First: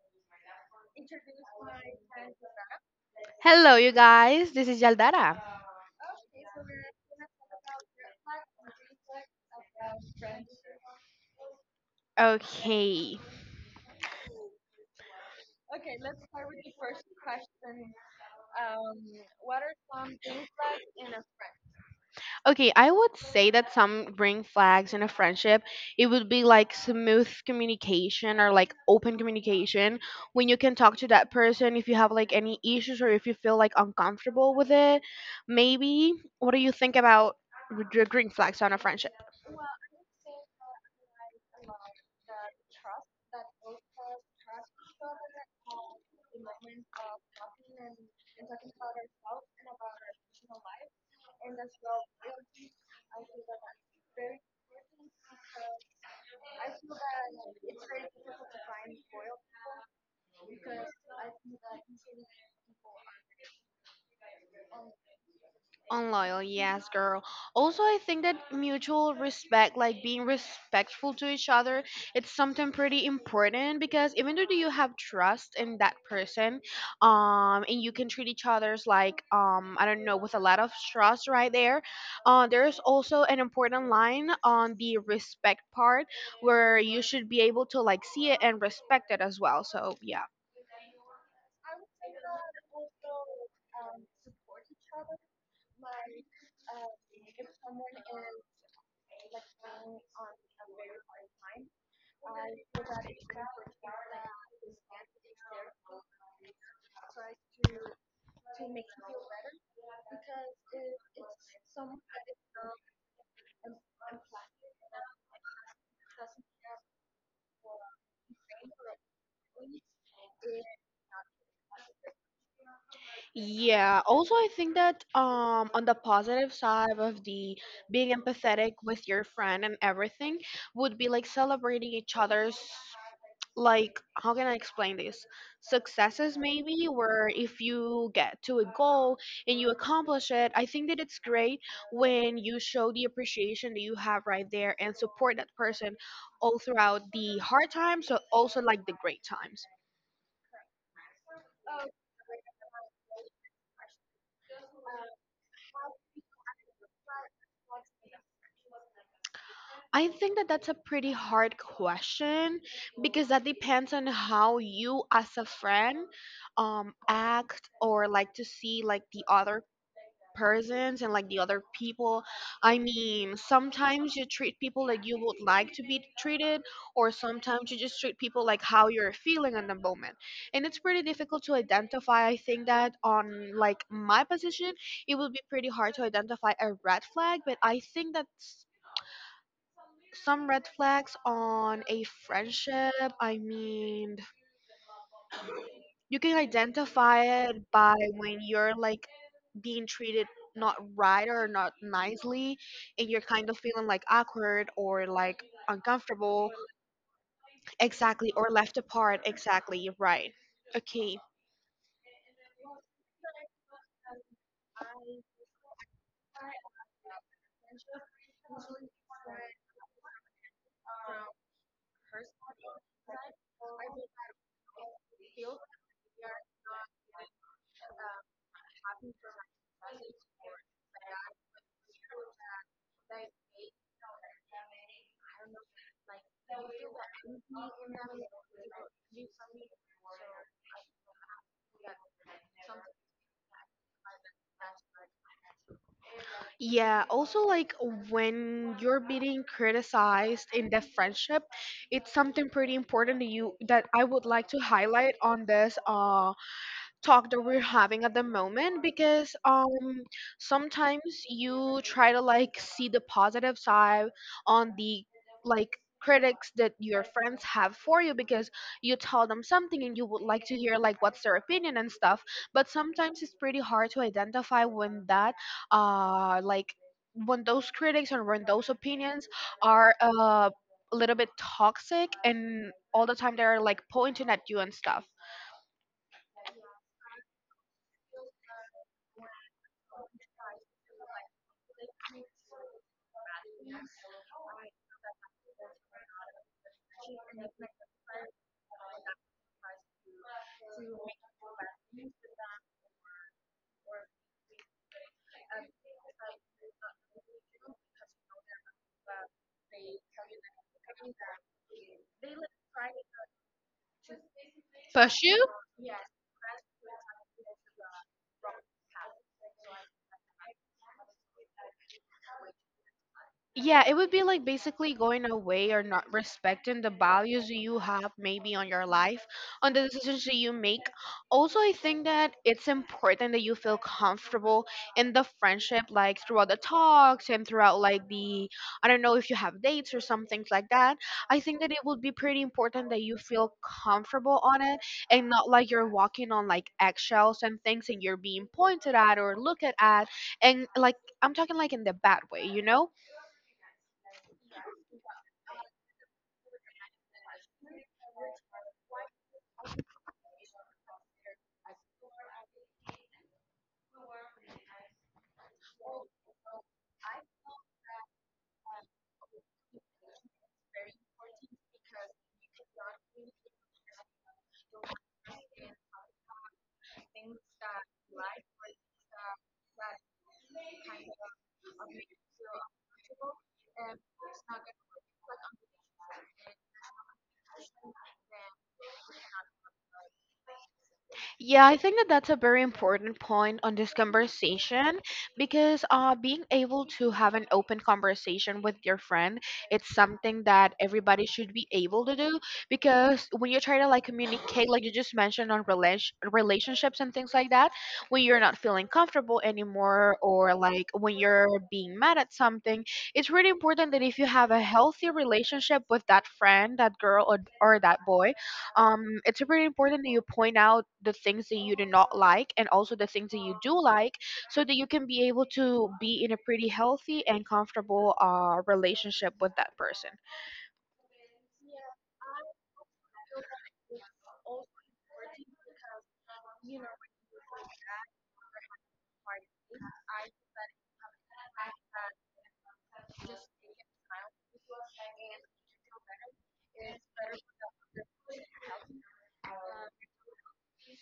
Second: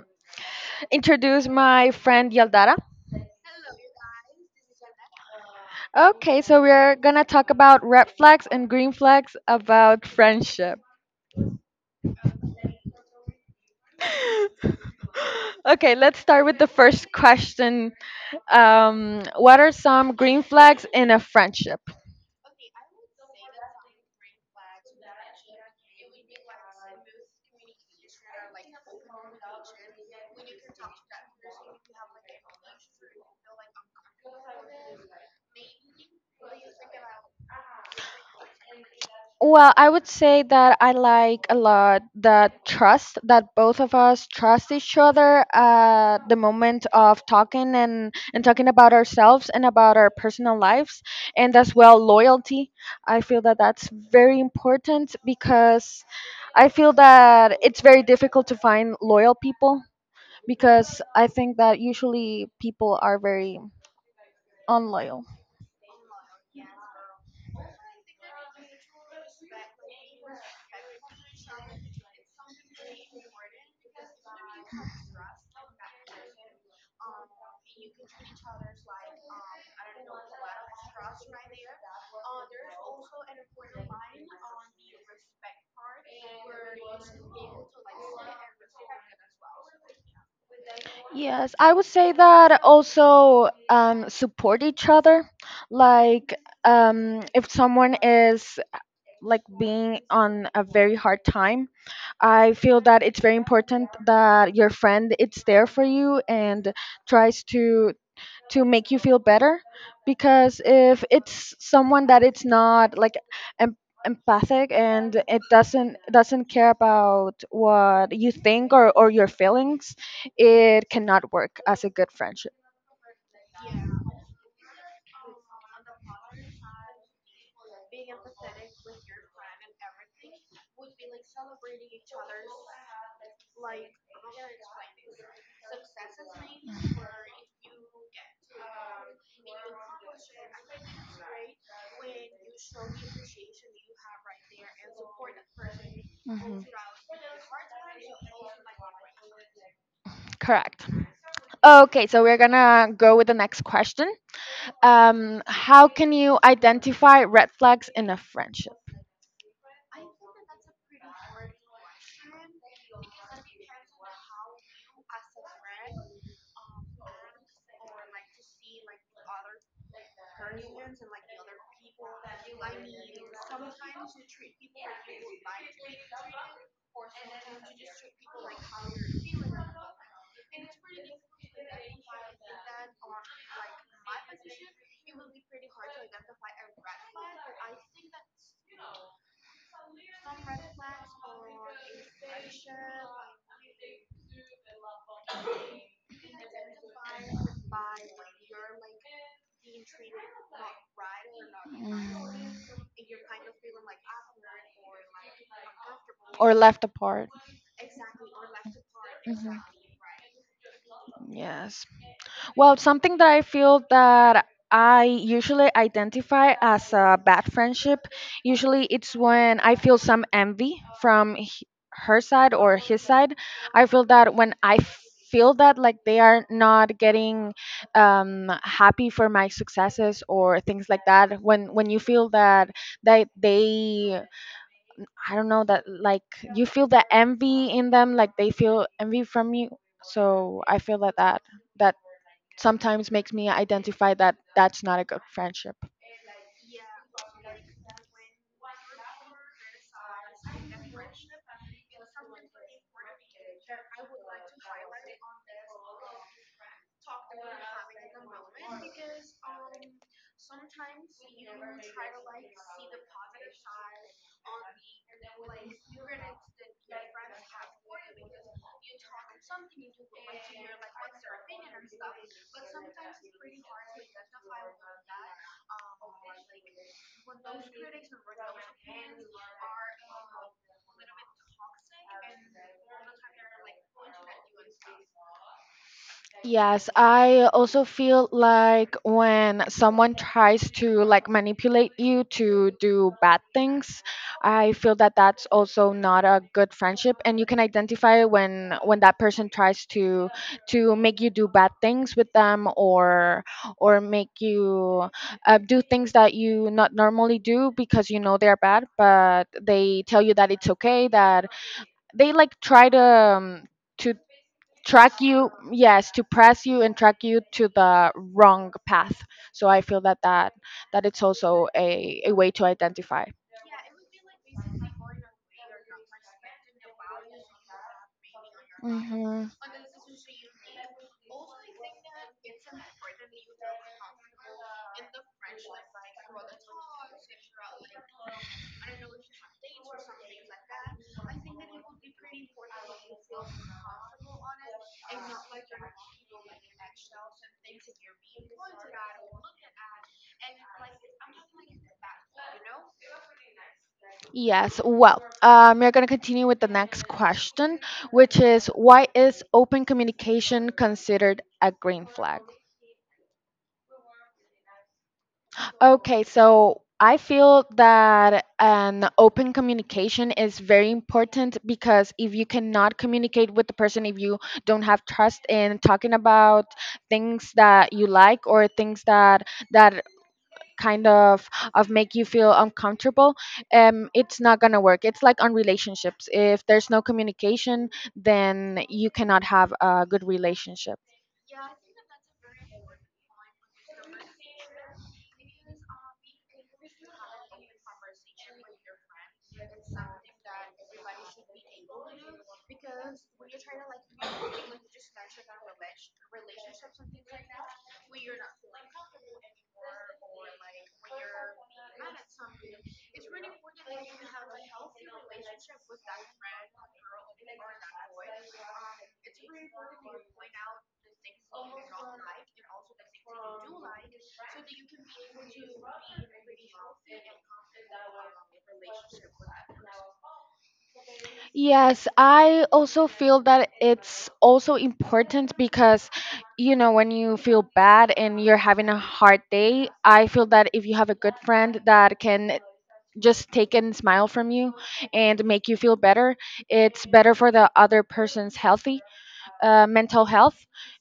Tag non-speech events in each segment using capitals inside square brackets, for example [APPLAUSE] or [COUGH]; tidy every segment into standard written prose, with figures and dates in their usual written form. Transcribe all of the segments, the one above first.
introduce my friend Yaldara. Hello, you guys. This is Yaldara. Okay, so we're gonna talk about red flags and green flags about friendship. Okay. Okay, let's start with the first question. What are some green flags in a friendship? Okay, I would say that some green flags in a friendship, it would be like smooth communication or like open communication when you can talk to that person if you have like any issues or if you feel like uncomfortable with it. Maybe. What do you think about the green flags on a friendship? Well, I would say that I like a lot the trust that both of us trust each other at the moment of talking and talking about ourselves and about our personal lives, and as well loyalty. I feel that that's very important because I feel that it's very difficult to find loyal people because I think that usually people are very unloyal. Unloyal, yes, girl. Also, I think that mutual respect, like being respectful to each other, it's something pretty important because even though you have trust in that person, and you can treat each other's like, I don't know, with a lot of trust right there. There's also an important line on the respect part where you should be able to like see it and respect it as well. So yeah. Yes, I would say that also support each other. Like, if someone is like being on a very hard time, I feel that it's very important that your friend it's there for you and tries to make you feel better because if it's someone that it's not like em- empathic and it doesn't care about what you think or your feelings, it cannot work as a good friendship. Yeah, also I think that on the positive side of the being empathetic with your friend and everything would be like celebrating each other's, like how can I explain this? Successes maybe, where if you get to a goal and you accomplish it, I think that it's great when you show the appreciation that you have right there and support that person all Mhm. throughout the hard times, but also like the great times. Correct. Okay, so we're gonna go with the next question. How can you identify red flags in a friendship? I think that that's a pretty hard question because that depends on how you as a friend act or like to see like the other persons and like the other people. I mean, sometimes you treat people like you would like to be treated or sometimes you just treat people like how you're feeling at the moment. And it's pretty difficult to identify. I think that on like my position, it would be pretty hard to identify a red flag, but I think that some red flags on a friendship. I mean, you can identify it by when you're like being treated not right or not nicely, Mm. and you're kind of feeling like awkward or like uncomfortable. Or left apart. Exactly, or left apart. Mhm. Exactly, right. Okay. Yes. Well, something that I feel that I usually identify as a bad friendship, usually it's when I feel some envy from her side or his side. I feel that when I feel that like they are not getting happy for my successes or things like that, when you feel that they, I don't know, that like you feel the envy in them, like they feel envy from you. So I feel that that sometimes makes me identify that that's not a good friendship. Yeah, also like when you're being criticized in the friendship, it's something pretty important to you that I would like to highlight on this talk that we're having at the moment, because sometimes you try to like see the positive side on the, like, critics that your friends have for you because you tell them something and you would like to hear like what's their opinion and stuff, but sometimes it's pretty hard to identify when that like, when those critics and when those opinions are a little bit toxic and all the time they're like pointing at you and stuff Yes, I also feel like when someone tries to like manipulate you to do bad things, I feel that that's also not a good friendship, and you can identify when that person tries to make you do bad things with them or make you do things that you not normally do because you know they're bad, but they tell you that it's okay, that they like try to um, to push track you. you, yes, to press you and track you to the wrong path. So I feel that that it's also a way to identify. Yeah, it would be like basically going away or not respecting the values that you have maybe on your life, Hmm. on the decisions that you make. Also, I think that it's important that you feel comfortable in the friendship, like throughout the talks and throughout like the, I don't know if you have dates or some things like that. I think that it would be pretty important that you feel comfortable on it and not like you're walking on like eggshells and things and you're being pointed at or looked at, and like I'm talking like in the bad way, you know? Yes, well, we're going to continue with the next question, which is, why is open communication considered a green flag? Okay, so I feel that an open communication is very important because if you cannot communicate with the person, if you don't have trust in talking about things that you like or things that that kind of make you feel uncomfortable, it's not gonna work. It's like on relationships. If there's no communication, then you cannot have a good relationship. Yeah, I think that that's a very important point on this conversation because being able to have an open conversation with your friend, it's something that everybody should be able to do because when you try to like communicate, like you just mentioned on relationships and things like that, when you're not feeling comfortable anymore or like when you're being mad at something, it's really important that if you have a healthy relationship with that friend, that girl or that boy, it's very important that you point out the things that you do not like and also the things that you do like so that you can be able to be in a pretty healthy and comfortable relationship with that person. Yes, I also feel that it's also important because, you know, when you feel bad and you're having a hard day, I feel that if you have a good friend that can just take and smile from you and make you feel better, it's better for the other person's healthy, mental health,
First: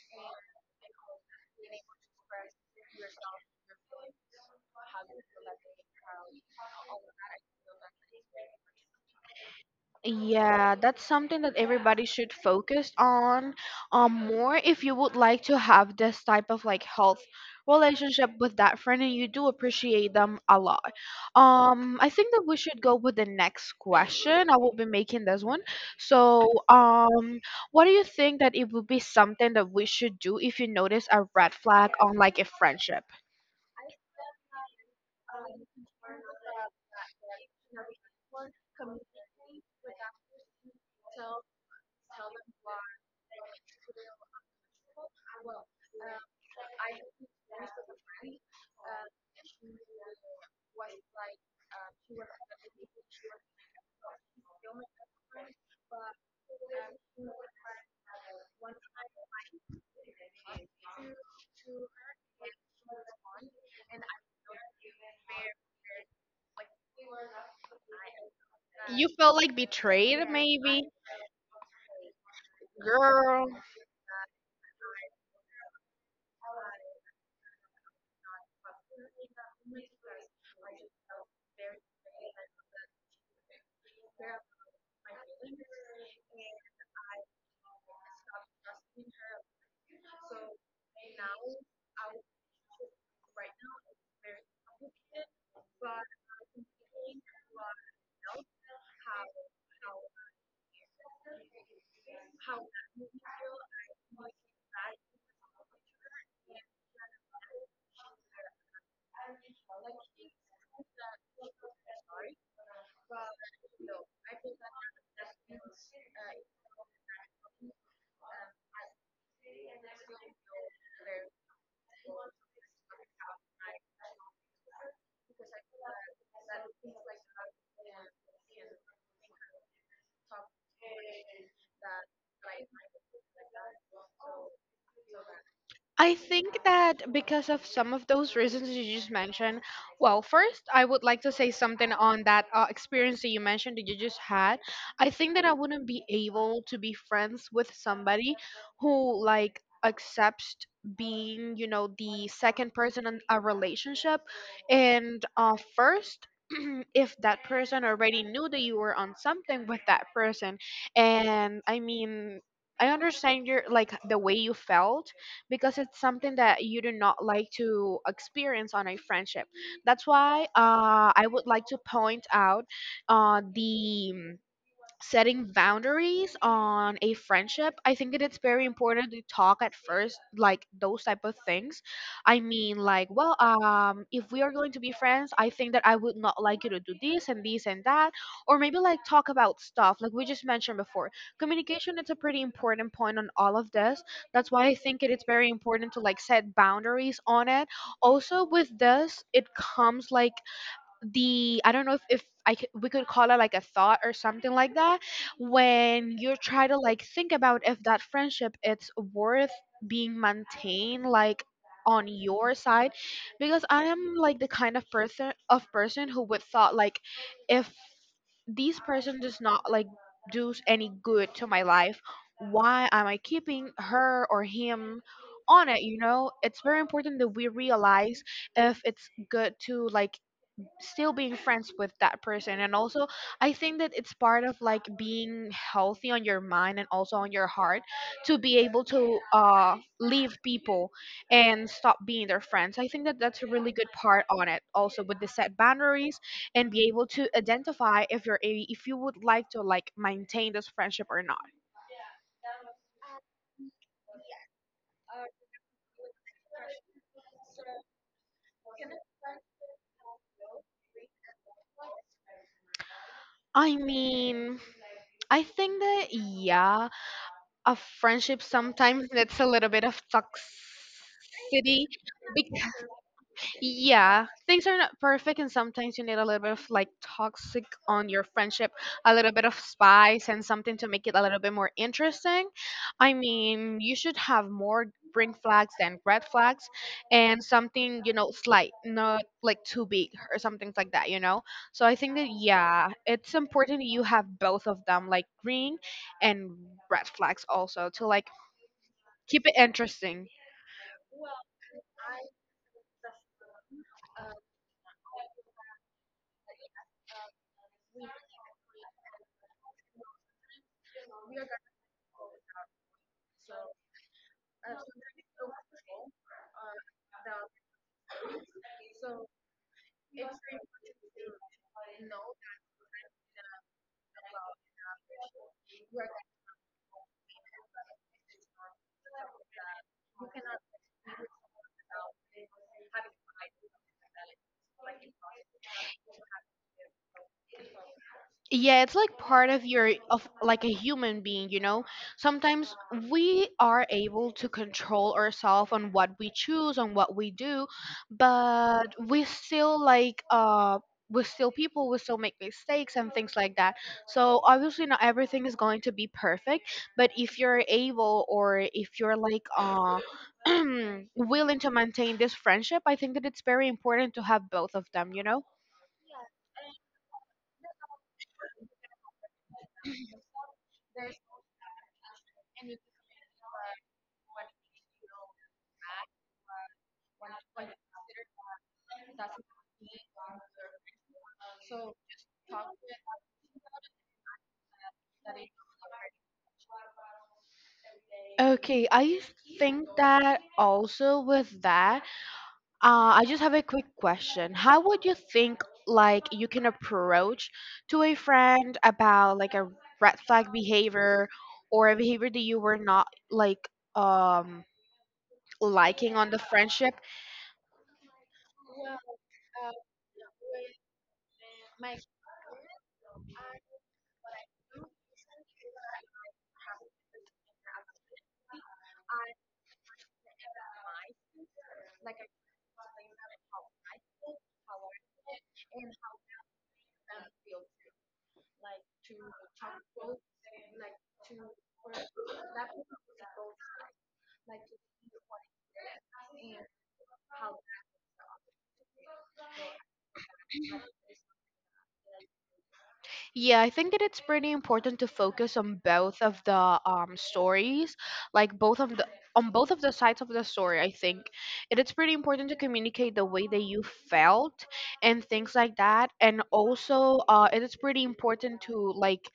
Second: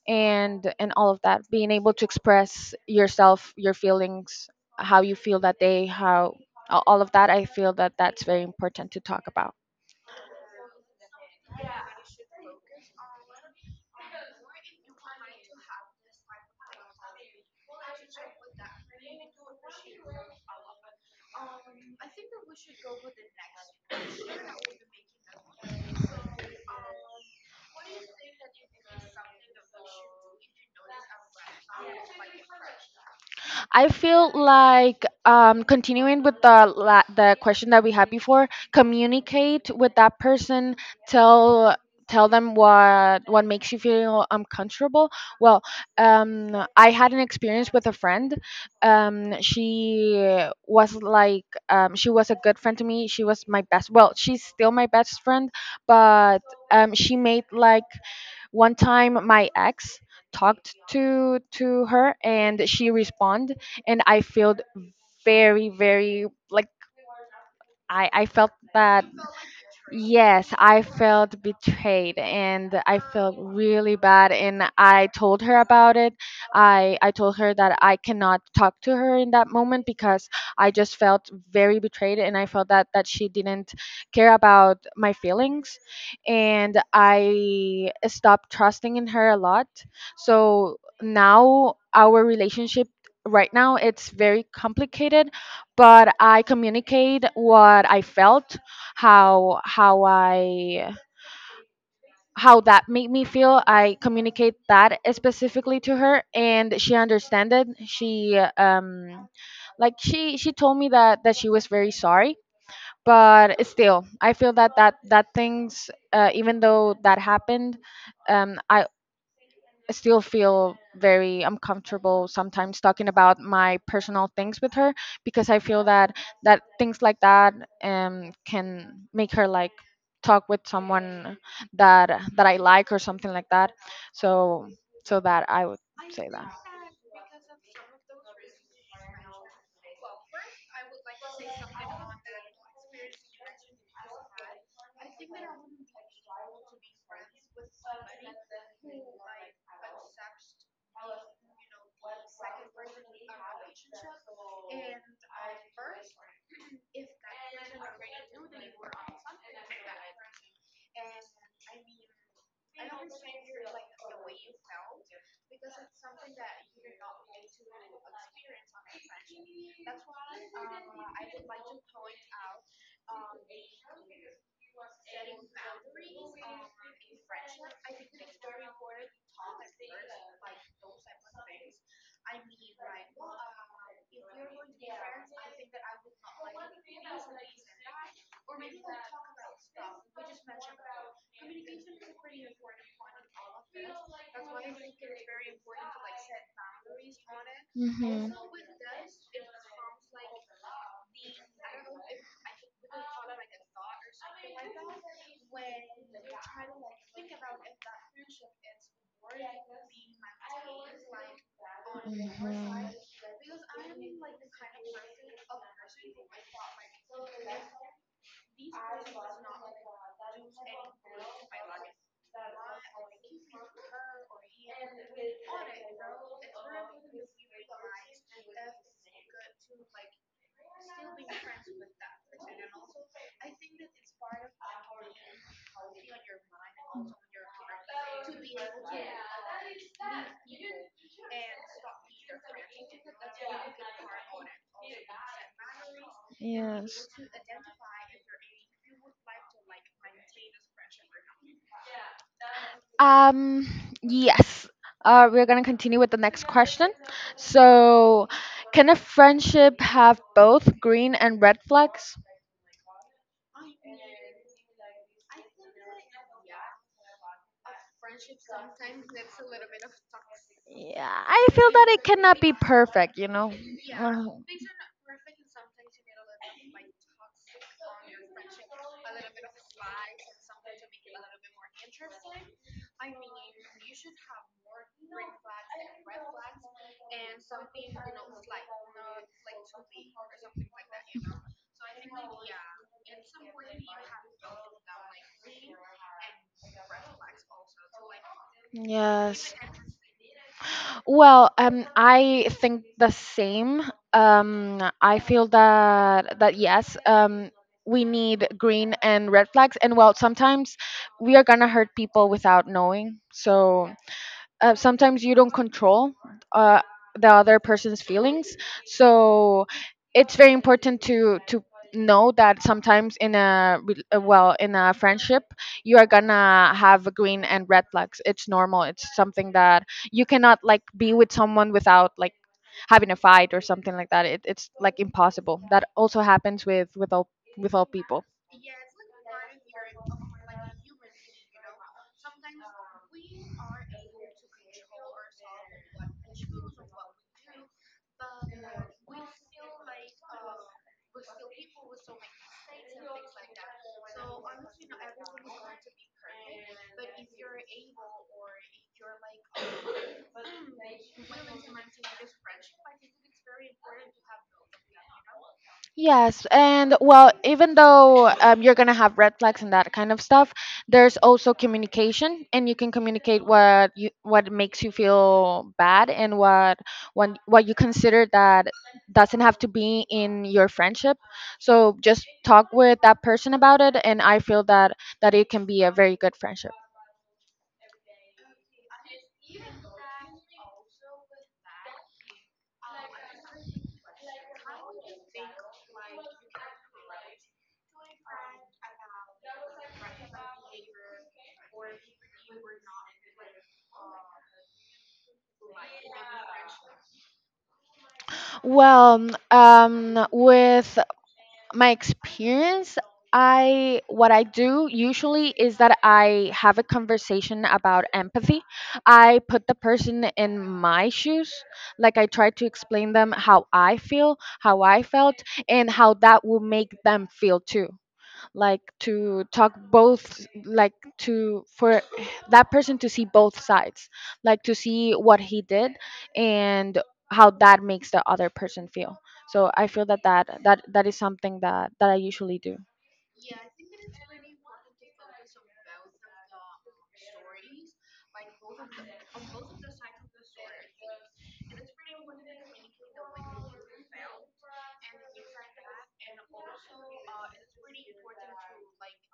and all of that. Being able to express yourself, your feelings, how you feel that day, how all of that, I feel that that's very important to talk about. Yeah, that's something that everybody should focus on more if you would like to have this type of like health relationship with that friend and you do appreciate them a lot. I think that we should go with the next question. I will be making this one. So, what do you think that it would be something that we should do if you notice a red flag on like a friendship? I feel like continuing with the the question that we had before, communicate with that person, tell them what makes you feel uncomfortable. Well, I had an experience with a friend. She was like she was a good friend to me. She was my best. Well, she's still my best friend, but she made like one time my ex talked to her and she responded, and I felt very like, I felt that. You felt like betrayed Yes, I maybe? felt betrayed and I felt Girl. really bad and I told her about it. I told her that I cannot talk to her in that moment because I just felt very betrayed and I felt that she didn't care about my feelings, and I stopped trusting in her a lot. So now our relationship right now it's very complicated, but I communicate what I felt, how I, how that made me feel. I communicate that specifically to her, and she understood it. She, she told me that she was very sorry, but still, I feel that that things, even though that happened, I still feel very uncomfortable sometimes talking about my personal things with her because I feel that things like that can make her like talk with someone that I like or something like that. So that I would I say that. think that because of some of those reasons you just mentioned, well, first, I would like to say something on that experience that you mentioned that you just had. I think that I wouldn't be able to be friends with somebody who, like, accepts being, you know, the second person in a relationship. And first, [CLEARS THROAT] if that person already knew that you were on something with that person, and I mean, I understand your like the way you felt because it's something that you do not like to experience on a friendship. That's why I would like to point out the setting boundaries on a friendship. I think that it's very important to talk at first like those type of things. I mean, like, well, if we are going to be friends, I think that I would not like you to do this and this and that, or maybe like talk about stuff like we just mentioned before. Communication is a pretty important point on all of this. That's why I think it is very important to like set boundaries on it. Hmm. Also with this it comes like the, I don't know if I we could call it like a thought or something like that, when you try to like think about if that friendship it's worth being maintained like on your Hmm. side, because I am like the kind of person who would thought like, if this person does not like do any good to my life, why am I keeping her or him on it? You know, it's very important that we realize if it's good to like still being friends with that person. And also, I think that it's part of like being healthy on your mind and also on your heart to be able to leave people and stop being their friends. I think that that's a really good part on it, also with the set boundaries, and be able Yes. to identify if if you would like to like maintain this friendship or not. Um, yes. We're going to continue with the next question. So, can a friendship have both green and red flags? I mean, I think that yeah, a friendship sometimes [LAUGHS] that's a little bit of Yeah, I feel toxicity. that it cannot be perfect, you know? Yeah, Uh, things are not perfect, and sometimes you need a little bit of like toxic on your friendship, a little bit of spice, and something to make it a little bit more interesting. I mean, you should have more green flags than red flags, and something you know slight, not like too big or something like that. You know, so I think that yeah, it's important you have both of them, like green and red flags, also to like keep it Yes. interesting. Well, I think the same. I feel that yes, we need green and red flags, and well, sometimes we are gonna hurt people without knowing. So sometimes you don't control uh, the other person's feelings. So it's very important to know that sometimes in a in a friendship you are gonna have green and red flags. It's normal. It's something that you cannot like be with someone without like having a fight or something like that. It, it's like impossible. That also happens with with all people. Yeah, it's like part of your of like a human being, you know? Sometimes we are able to control ourselves on what we choose, on what we do, but we still like we're still people, we still make mistakes and things like that. So obviously not everything is going to be perfect, but if you're able or if you're like [CLEARS THROAT] willing to maintain this friendship, I think that it's very important to have both of them, you know? Yes, and well, even though, you're gonna have red flags and that kind of stuff, there's also communication, and you can communicate what you, what makes you feel bad, and what, when what you consider that doesn't have to be in your friendship. So just talk with that person about it, and I feel that it can be a very good friendship. Okay, I think that also with that, I just have a quick question. How would you think like you can approach to a friend about like a red flag behavior or a behavior that you were not like um liking on the friendship? Well, with my experience, I, what I do usually is that I have a conversation about empathy. I put the person in my shoes. Like, I try to explain them how I feel, how I felt, and how that will make them feel too. Like, to talk both, like to, for that person to see both sides, like to see what he did and how that makes the other person feel. So I feel that that is something that I usually do. Yeah, I think that it's pretty important to focus on both of the stories, like both of the on both of the sides of the story. I think it is pretty important to communicate the way that you felt and things like that, and also it is pretty important to like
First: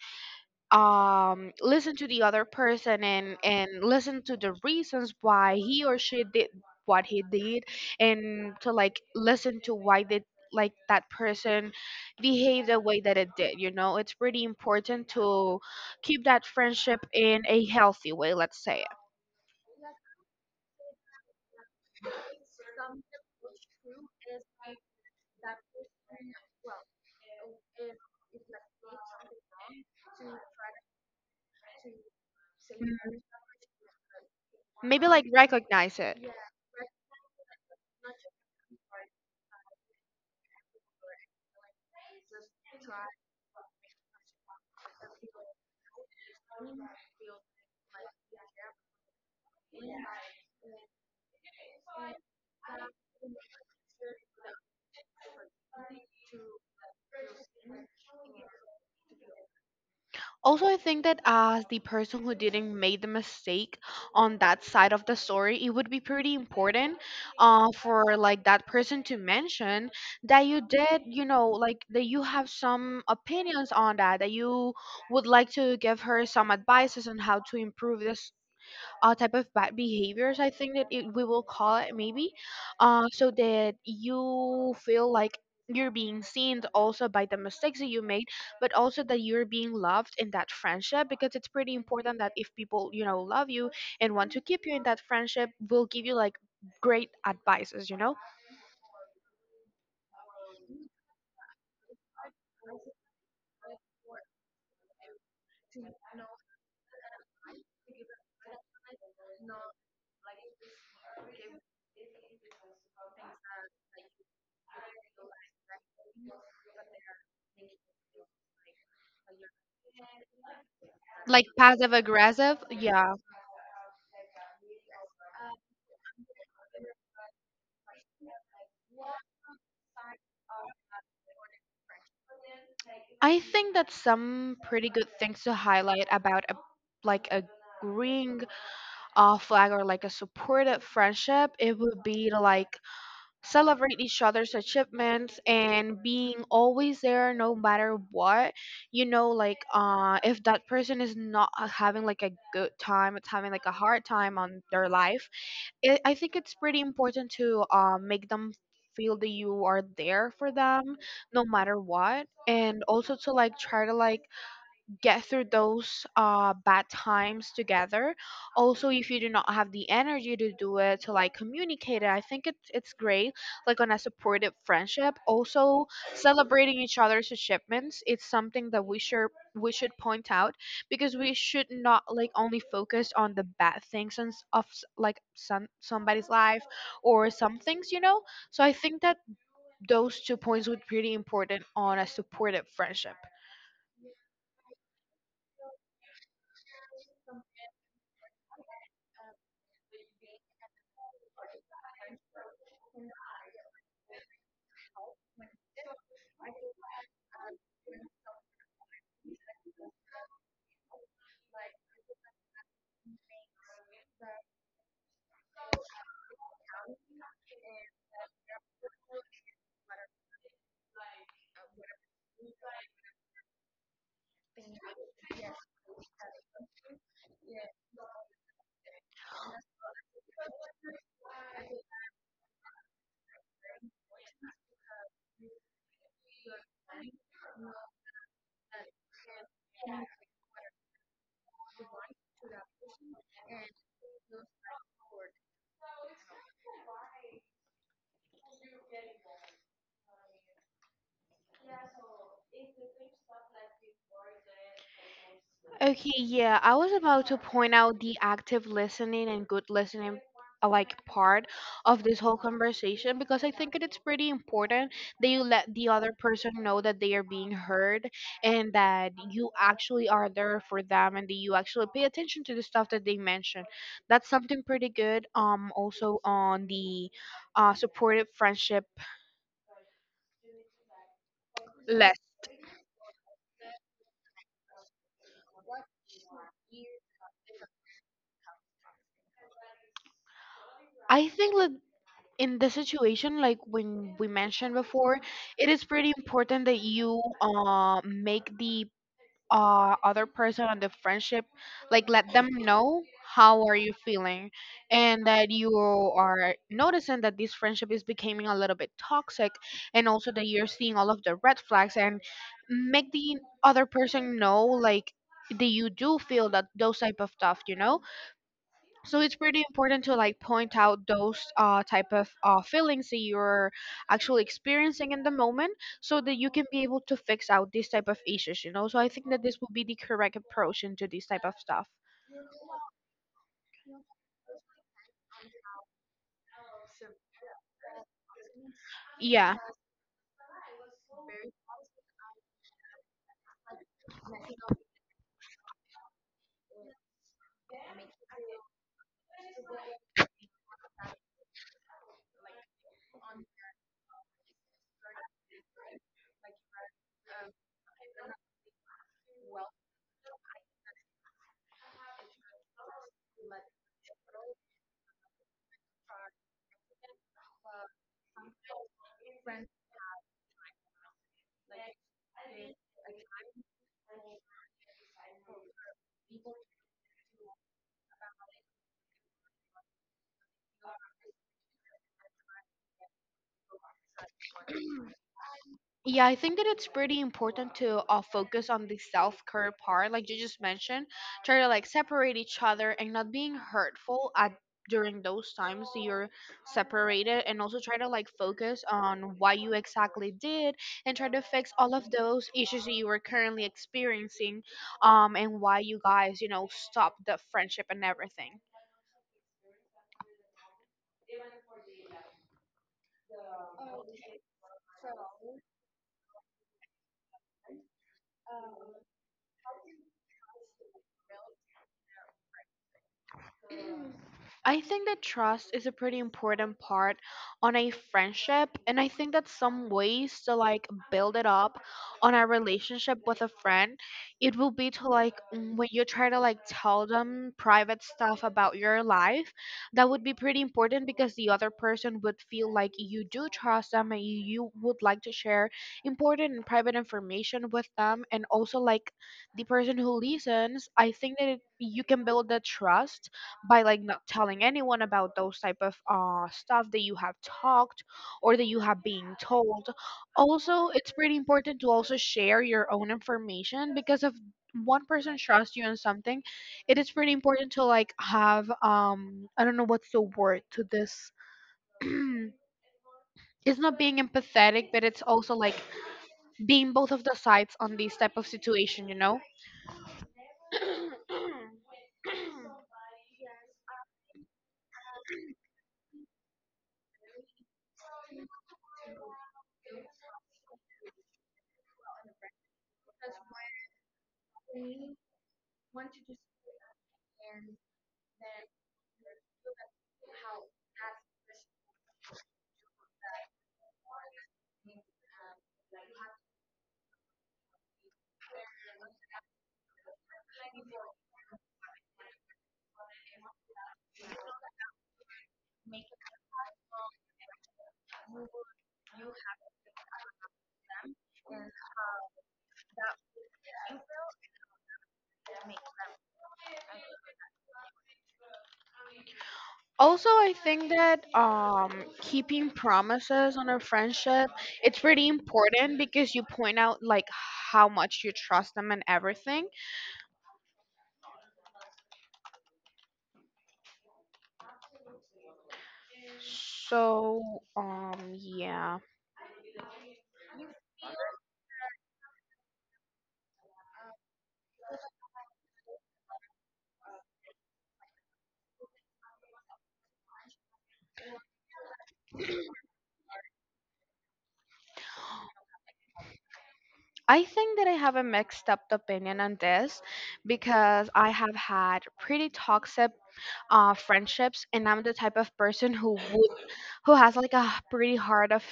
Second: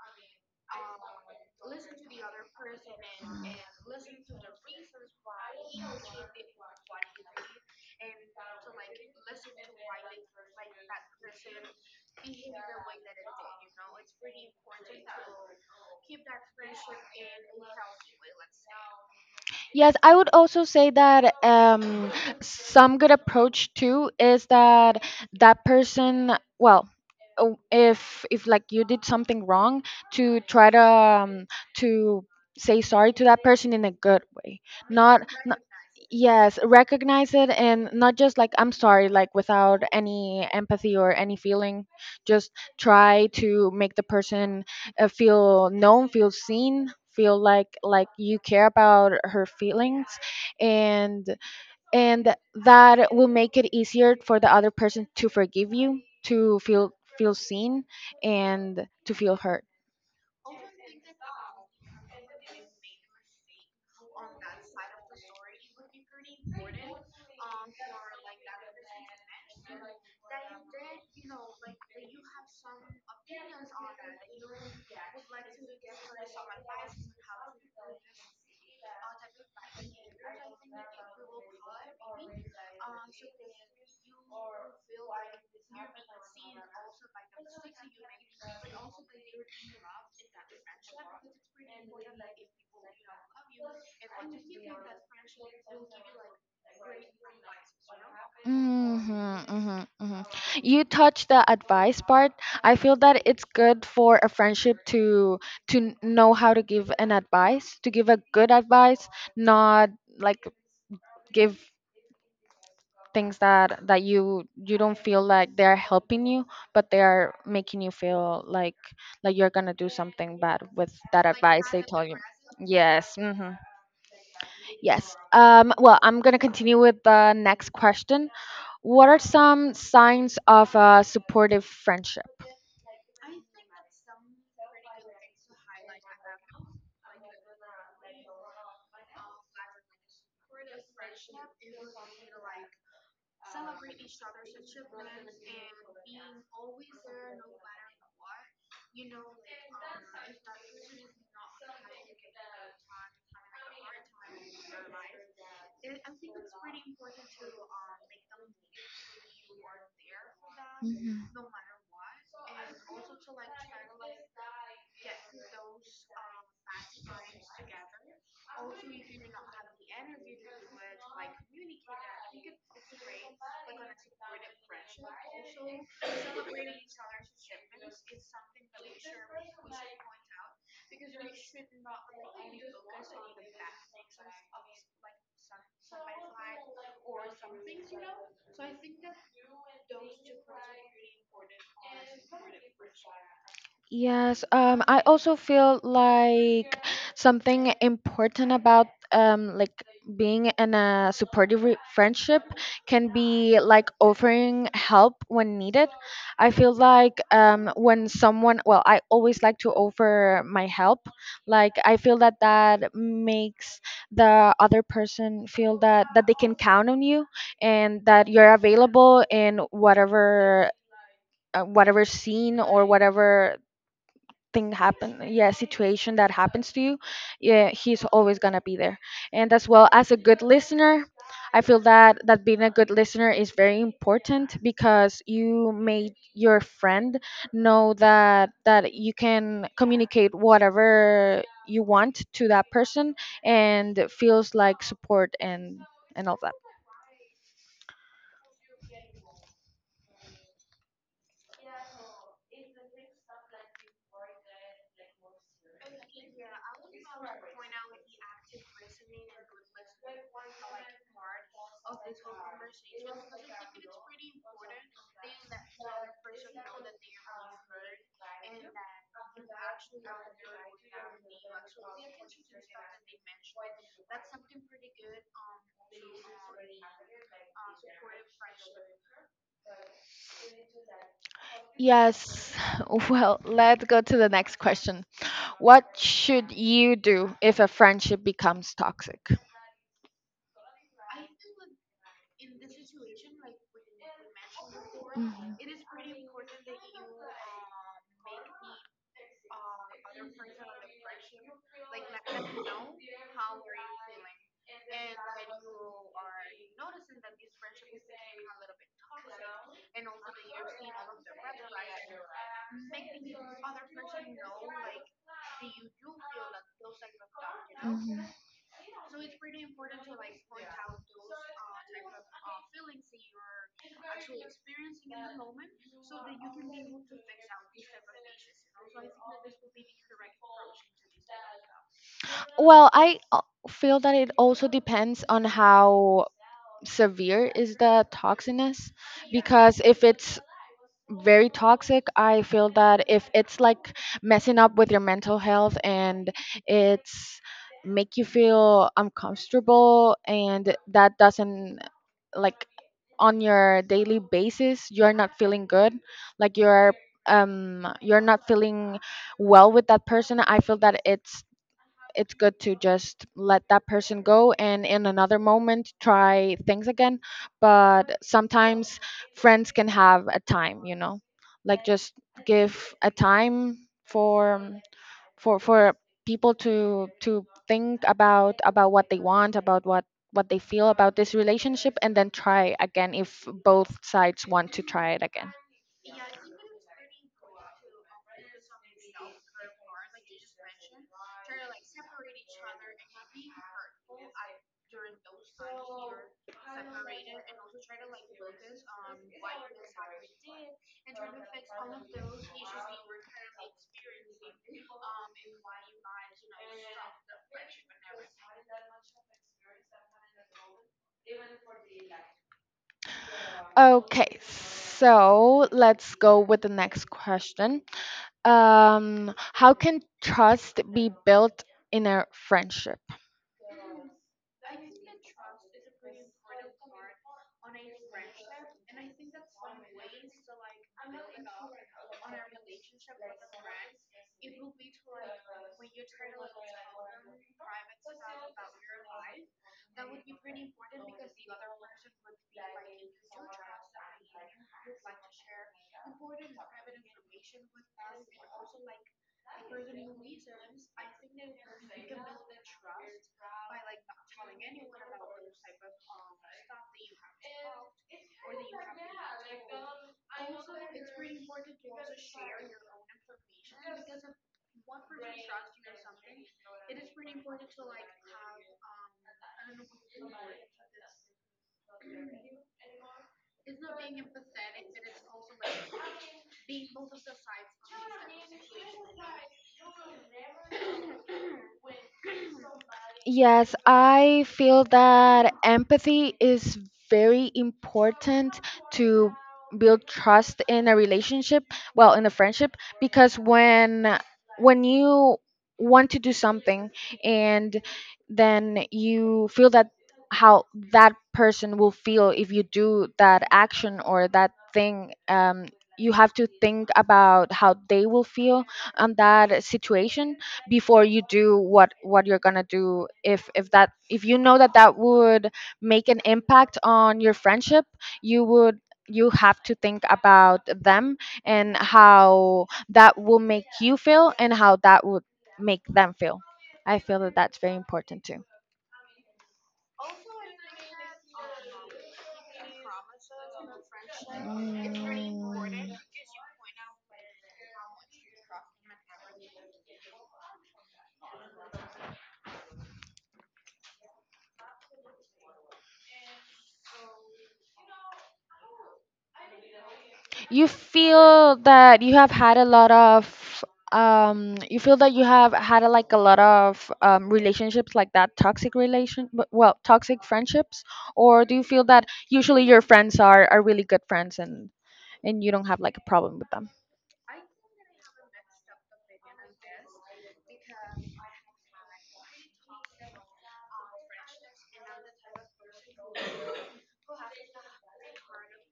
listen to the other person and listen to the reasons why he or she did what he did, and to like listen to why did like that person behave the way that it did. You know, it's pretty important to keep that friendship in a healthy way, let's say. Yes, I would also say that some good approach too is that that person, well, if like you did something wrong, to try to to say sorry Mhm. to that person in a good way, Maybe not, like not recognize it. yes, recognize it and not just like, I'm sorry, like without any empathy or any feeling, just try to make the person feel known, feel seen, feel like you care about her feelings, and and that will make it easier for the other person to forgive you, to feel, feel seen, and to feel heard. Also, I think that as the person who didn't make the mistake on that side of the story, it would be pretty important for like that person to mention that you did, you know, like that you have some opinions on that, that you would like to give her some advices on how to improve this type of bad behaviors. I think that it, we will call it maybe, so that you feel like you're being seen also by the mistakes that you made, but also that you're being loved in that friendship, because it's pretty important that if people, you know, love you and want to keep you in that friendship, will give you like great advices, you know. Hmm. Hmm. Hmm. You touched the advice part. I feel that it's good for a friendship to know how to give an advice, to give a good advice, not like give things that you don't feel like they're helping you, but they are making you feel like you're gonna do something bad with that Like advice they passive told you. aggressive, Yes. yeah. Hmm. Yes, well, I'm gonna continue with the next question. What are some signs of a supportive friendship? I think that's some pretty good things to highlight about a, like agreeing flag or like a supportive friendship. It would be to like celebrate each other's achievements and being always there no matter what. You know, like if that person is not having like a good time, it's having like a hard time on their life. It, I think it's pretty important to make them feel that you are there for them Mhm. no matter what, and also to like try to like get through those bad times together. Also, if you do not have the energy to do it, to like communicate it, I think it's great, like on a supportive friendship. Also, celebrating each other's achievements, it's something that we should point out, because we should not like only focus on the bad things and like somebody's life or some things, you know. So I think that those two points would be really important on a supportive friendship. Yes, I also feel like something important about, being in a friendship can be like offering help when needed. I feel like when someone, well, I always like to offer my help. Like, I feel that that makes the other person feel that they can count on you and that you're available in whatever whatever scene or whatever thing happen, yeah, situation that happens to you. Yeah, he's always gonna be there. And as well as a good listener, I feel that being a good listener is very important because you made your friend know that you can communicate whatever you want to that person, and it feels like support and all that. Okay, yeah, I was about to point out the active listening and good listening like part of this whole conversation, because I think it's pretty important that you let the other person know that they are being heard, and that you actually are there for them, and that you actually pay attention to the stuff that they mention. That's something pretty good. Also on the supportive friendship list. Yes. [SIGHS] [LAUGHS] Well, let's go to the next question. What should you do if a friendship becomes toxic? I think that in this situation, like when we mentioned before, Mhm, it is pretty important that you make the other person on the friendship, like let them know how are you feeling, and that you are noticing that this friendship is becoming a little bit toxic, and also that you're seeing all of the red flags, and make the other person know like that you do feel that those type of stuff, you know. mhm. So it's pretty important to like point out those type of feelings that you're actually experiencing in the moment, so that you can be able to fix out these type of issues, you know. So I think that this will be the correct approach into this type of stuff. Well, I, feel that it also depends on how severe is the toxiness, Yeah. because if it's very toxic. I feel that if it's like messing up with your mental health and it's make you feel uncomfortable, and that doesn't, like, on your daily basis you're not feeling good, like you're, you're not feeling well with that person, I feel that it's good to just let that person go, and in another moment try things again. But sometimes friends can have a time, like just give a time for for people to think about what they want, about what they feel about this relationship, and then try again if both sides want to try it again. Yeah, I think that it's pretty important to focus on the self care part, like you just mentioned. Try to like separate each other and not being hurtful at during those times that you're separated, and also try to like focus on what you exactly did and try to fix all of those issues that you were currently experiencing, and why you guys, you know, stopped the friendship and everything. Okay, so let's go with the next question. How can trust be built in a friendship? I think that trust is a pretty important part on a friendship. And I think that some ways to like build it up on a relationship with a friend, it will be to like when you try to like tell them private stuff about your life, that would be pretty important, because the other person would feel like you do trust them and you would like to share important and private information with them. And also, like the person who listens, I think that it, you can build that trust by like not telling anyone about those type of stuff that you have talked or that you have been told. Also, it's pretty important to also share your own information, because if one person trusts you on something, it is pretty important to like have I don't know what's the word to this. [CLEARS THROAT] It's not being empathetic, but it's also like being both of the sides on this type of situation, you know. Yes, I feel that empathy is very important to build trust in a relationship, well, in a friendship, because when you want to do something and then you feel that how that person will feel if you do that action or that thing, you have to think about how they will feel on that situation before you do what you're gonna do if that, if you know that that would make an impact on your friendship, you would you have to think about them, and how that will make you feel and how that would make them feel. I feel that that's very important too. Also, I think that keeping promises on a friendship, Mm. it's really important because you point out like how much you trust them and everything. So yeah. you feel that you have had a lot of You feel that you have had a, like a lot of relationships, like that toxic relation, well toxic friendships? Or do you feel that usually your friends are really good friends, and you don't have like a problem with... I think that I have a mixed up opinion on this, because I have had pretty toxic friendships, and I'm the type of person who has like a pretty hard of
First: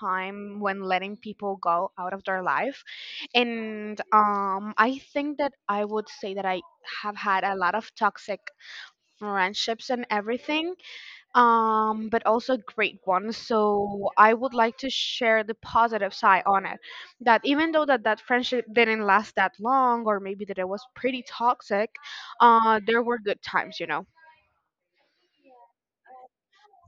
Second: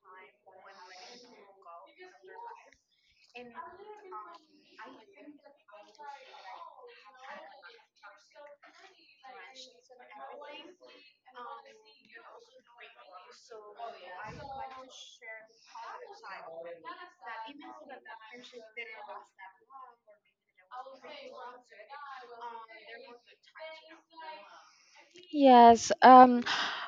time when letting people go out of their life. And I think that I would say that I have had a lot of toxic friendships and everything. But also great ones, so I would like to share the positive side on it, that even though that that friendship didn't last that long, or maybe that it was pretty toxic, there were good times, you know. Yes.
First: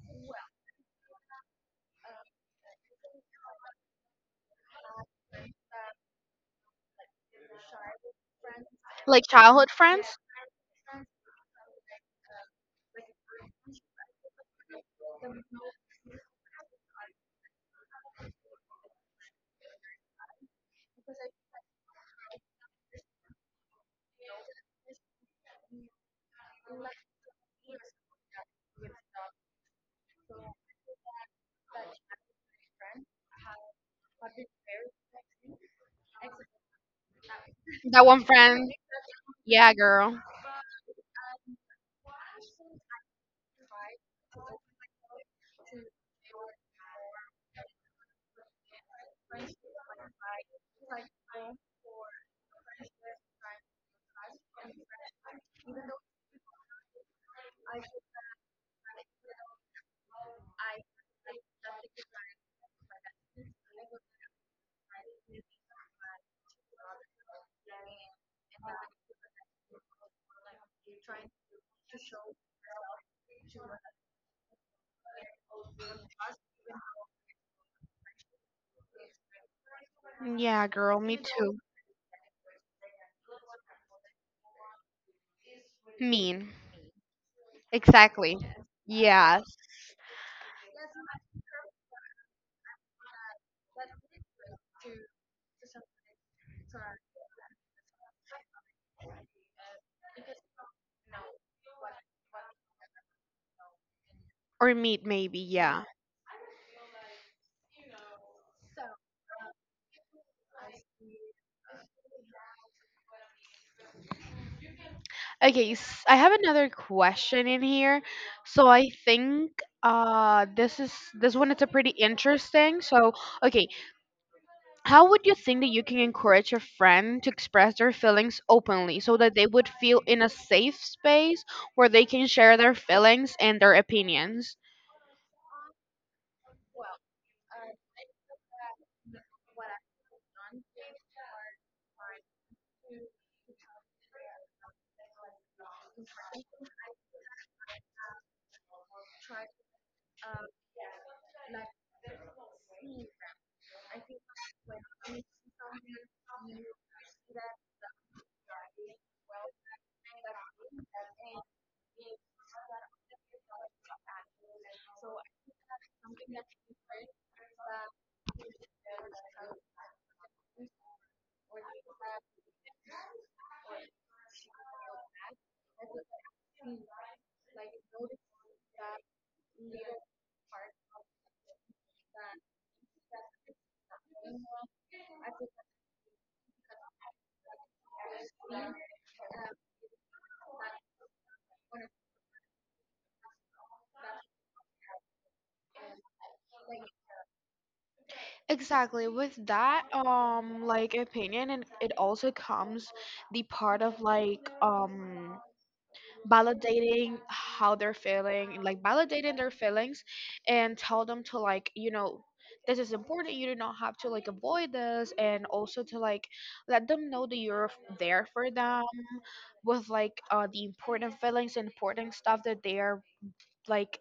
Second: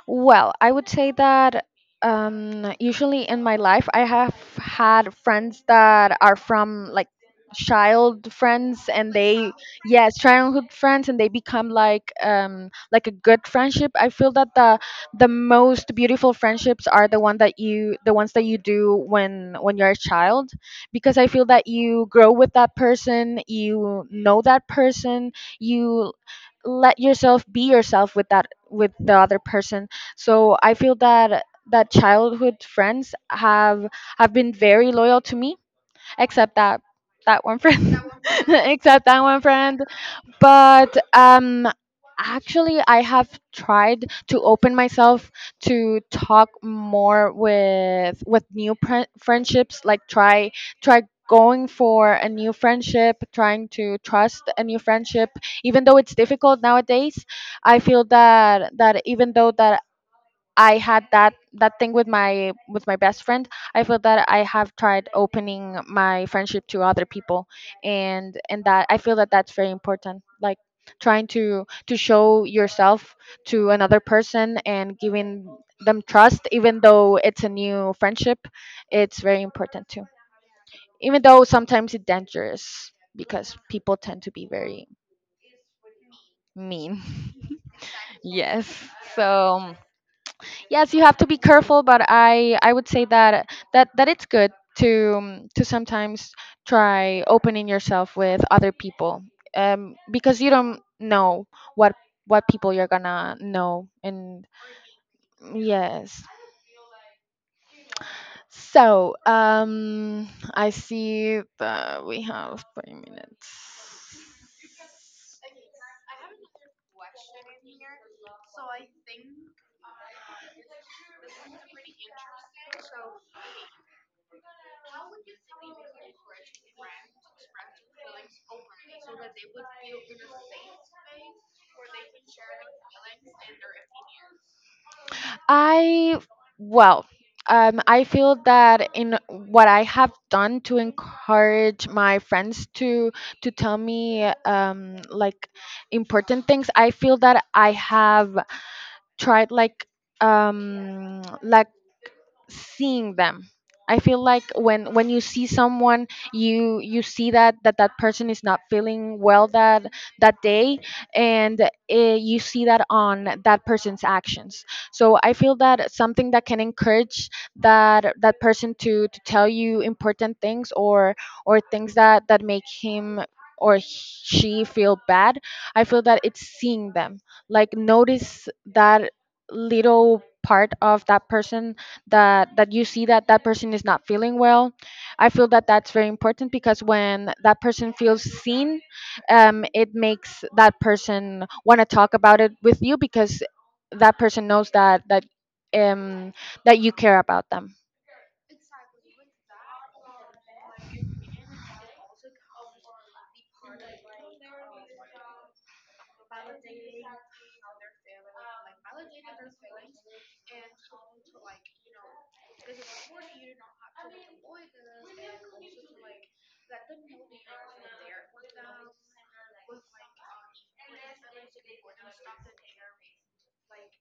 Well, I would say that usually in my life, I have had friends that are from like child friends, and Like they... childhood friends. yes, childhood friends, and they become like a good friendship. I feel that the most beautiful friendships are the ones that you do when you're a child, because I feel that you grow with that person, you know that person, you let yourself be yourself with the other person. So I feel that childhood friends have been very loyal to me, except that that one friend. That one [LAUGHS] friend. Except that one Yeah, friend. girl. But actually, I have tried to open myself to talk more with new friendships, like try going for a new friendship, trying to trust a new friendship, even though it's difficult nowadays. I feel that, that even though that I had that that thing with my best friend. I feel that I have tried opening my friendship to other people, and that I feel that that's very important. Like trying to show yourself to another person and giving them trust, even though it's a new friendship, it's very important too. Yeah, girl, me Even though too. sometimes it's dangerous because people tend to be very Mean. mean. [LAUGHS] Exactly. Yes. Yes. So, yes, you have to be careful, but I would say that it's good to sometimes try opening yourself with other people, because you don't know what people you're gonna know, and... Or meat, maybe. Yeah. yes. So, I see that we have 3 minutes. Okay, s I have another question in here. So I think this is this one is a pretty interesting. So, okay, how would you think that you can encourage a friend to express their feelings openly, so that they would feel in a safe space where they can share their feelings and their opinions? I Well, I feel that in what I have done to encourage my friends to tell me like important things, I feel that I have tried, like, like seeing them. I feel like when you see someone, you see that that person is not feeling well that day, and you see that on that person's actions. So I feel that something that can encourage that person to tell you important things, or things that make him or she feel bad. I feel that it's seeing them, like, notice that little part of that person, that you see that that person is not feeling well. I feel that that's very important, because when that person feels seen, it makes that person want to talk about it with you, because that person knows um, that you care about them. Exactly. With that like opinion, and it also comes the part of like validating how they're feeling, like validating their feelings, and tell them to like, you know, this is important. You do not have to like avoid this, and also to like let them know that you're there for them with like the important feelings, important stuff that they are like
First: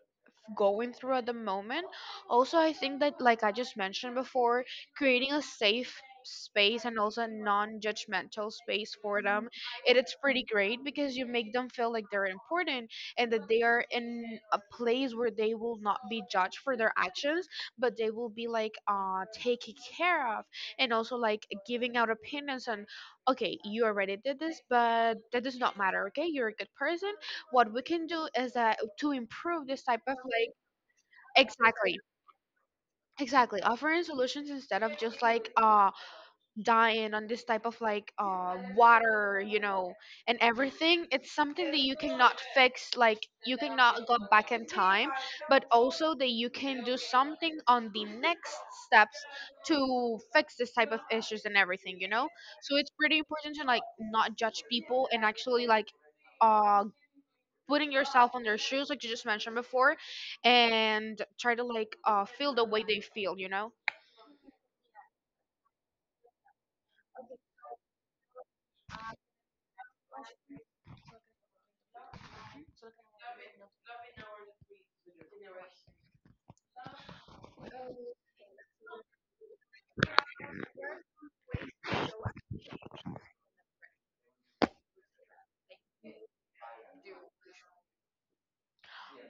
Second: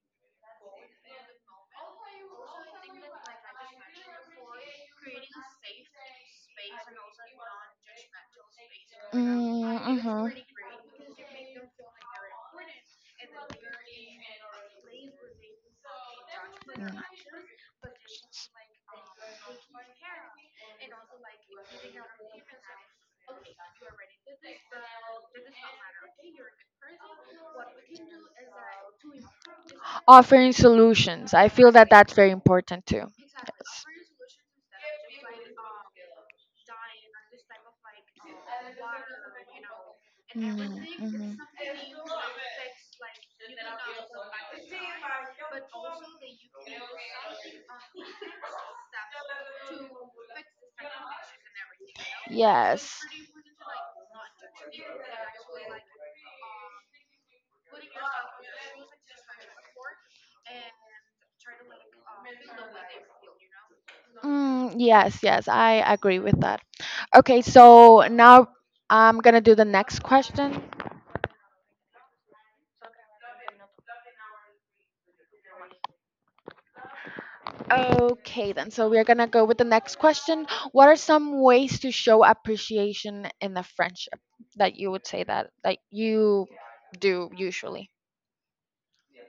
going through at the moment. Also, I think that, like I just mentioned before, creating a safe space and also a non-judgmental space for them, it's Mm, pretty great, because you make them feel like they're important, mm-hmm. and that they are in a place where they will not be judged for their actions, but they will be like taken care of. And also like giving out opinions on, okay, you already did this, but that does not matter, okay, you're a good person. What we can do is that to improve this type of Offering like. solutions. I feel that Exactly. that's very important too. Exactly. Offering solutions instead of just like dying on this type of like water, you know, and everything. It's something that you cannot fix, like you cannot go back in time, but also that you can do something on the next steps to fix this type of issues and everything, you know? So it's Yes. pretty important to like not judge people and actually like uh putting yourself on their shoes like you just mentioned before, and try to like feel the way they feel, you know. Mm, yes, yes, I agree with that. Okay, so now I'm gonna do the next question. Okay, then, so we're gonna go with the next question. What are some ways to show appreciation in a friendship that you would say that you do usually?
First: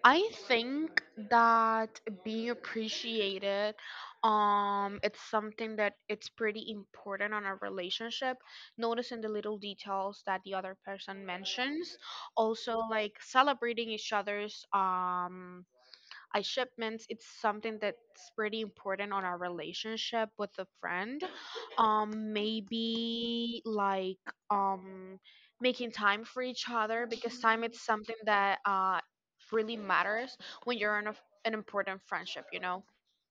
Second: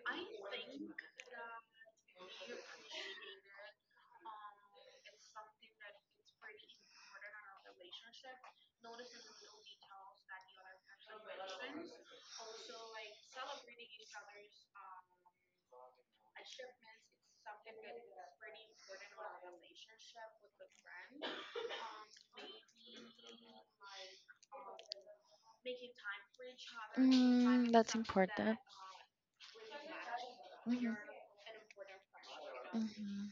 I think that being appreciated, it's something that it's pretty important on a relationship. Noticing the little details that the other person mentions, also like celebrating each other's I shipments. It's something that's pretty important on our relationship with a friend. Maybe like um, making time for each other, because time Mm, it's that's something important. that really matters when Mhm, you're in a, an important friendship. You know mhm.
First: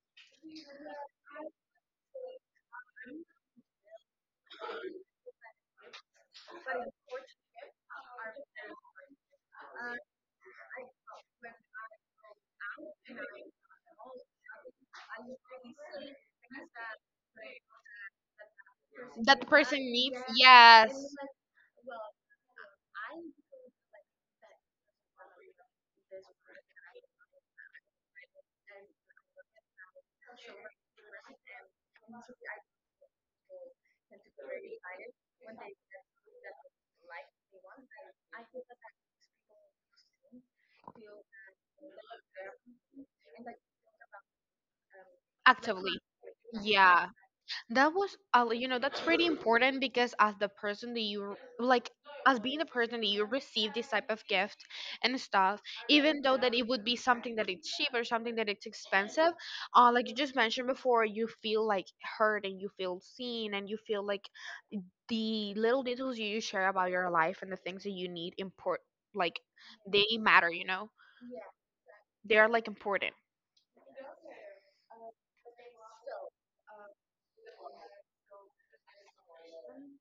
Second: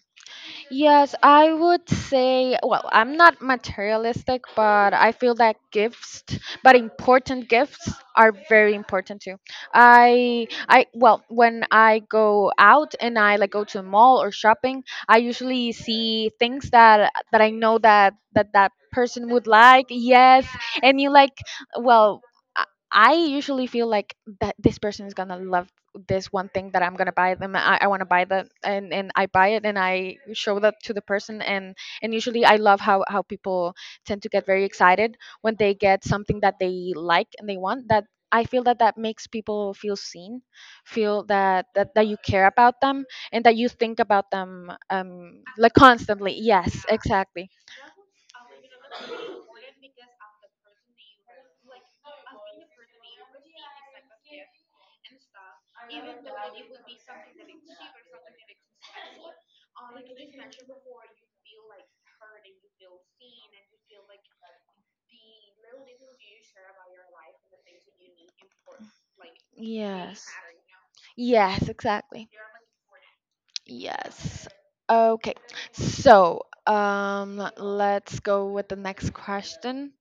Yes, I would say, well, I'm not materialistic, but I feel that but important gifts are very important too. I well, when I go out and I like go to a mall or shopping, I usually see things that I know that that person that the would person like. needs, Yes, yes. and you like, well, I I usually feel like that this person is gonna love this one thing that I'm gonna buy them. I want to buy that, and I buy it, and I show that to the person, and usually I love how people tend to get very excited when they get something that they like and they want. That, I feel that, that makes people feel seen, feel that that you care about them, and that you think about them like Actively. constantly. Yes, Yeah. exactly. That was, like, you know, that's pretty important because as the person that you, like, as being the person that you receive this type of gift and stuff, even though that it would be something that it's cheap or something that it's expensive, like you just mentioned before, you feel like heard, and you feel seen, and you feel like the little details you share about your life and the things that you need import, like, they Yes. matter, you know, Yes, exactly. they are like important. Yes. Okay. So, let's go with the next question.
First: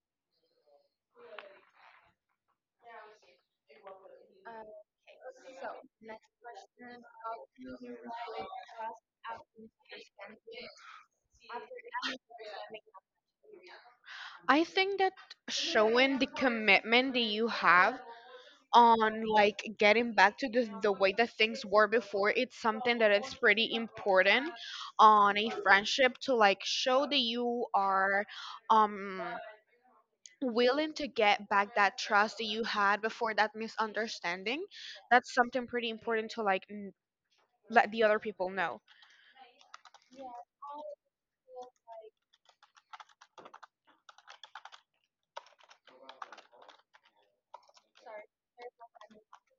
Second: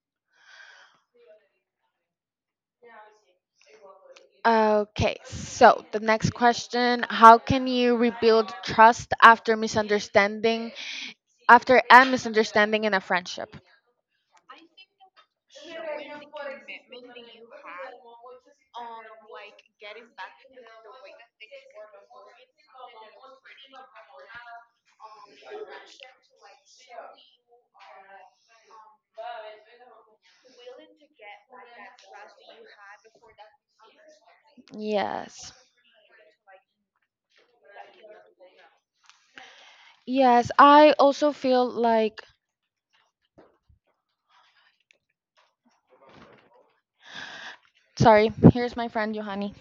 Okay. So, the next question: how can you rebuild trust after after a misunderstanding in a friendship? I think that showing the commitment that you have on like getting back to the way that things were before, it's something that is pretty important on a friendship, to like show that you are um willing to get back that trust that you had before that misunderstanding. That's Yes. something pretty important to like let the other people know. Yes, I also feel like... sorry, here's my friend Johanny.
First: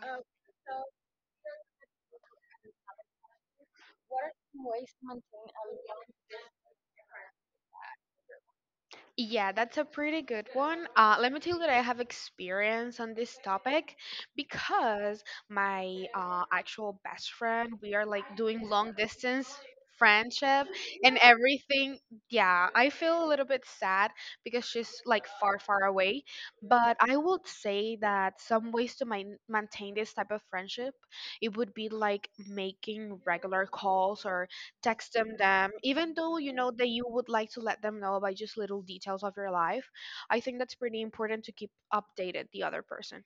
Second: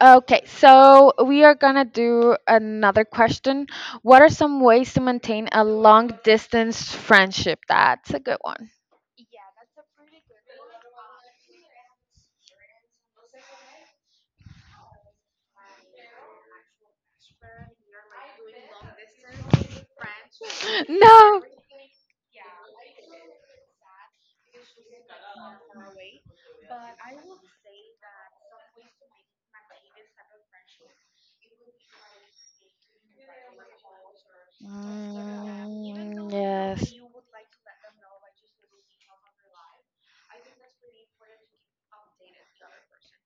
Okay, so we are gonna do another question. What are some ways to maintain a long distance friendship? That's a good one. Yeah, that's a pretty good one. Let me tell you that I have experience on this topic, because my actual best friend, we are like doing long distance friendship [LAUGHS] and No. everything. Yeah, I feel a little bit sad because she's like far, far away. But I would say that some ways to maintain this type of friendship, it would be like making regular calls or text them even Mm, though, you know, that yes. you would like to let them know about just little details of your life. I think that's pretty important to keep updated the other person.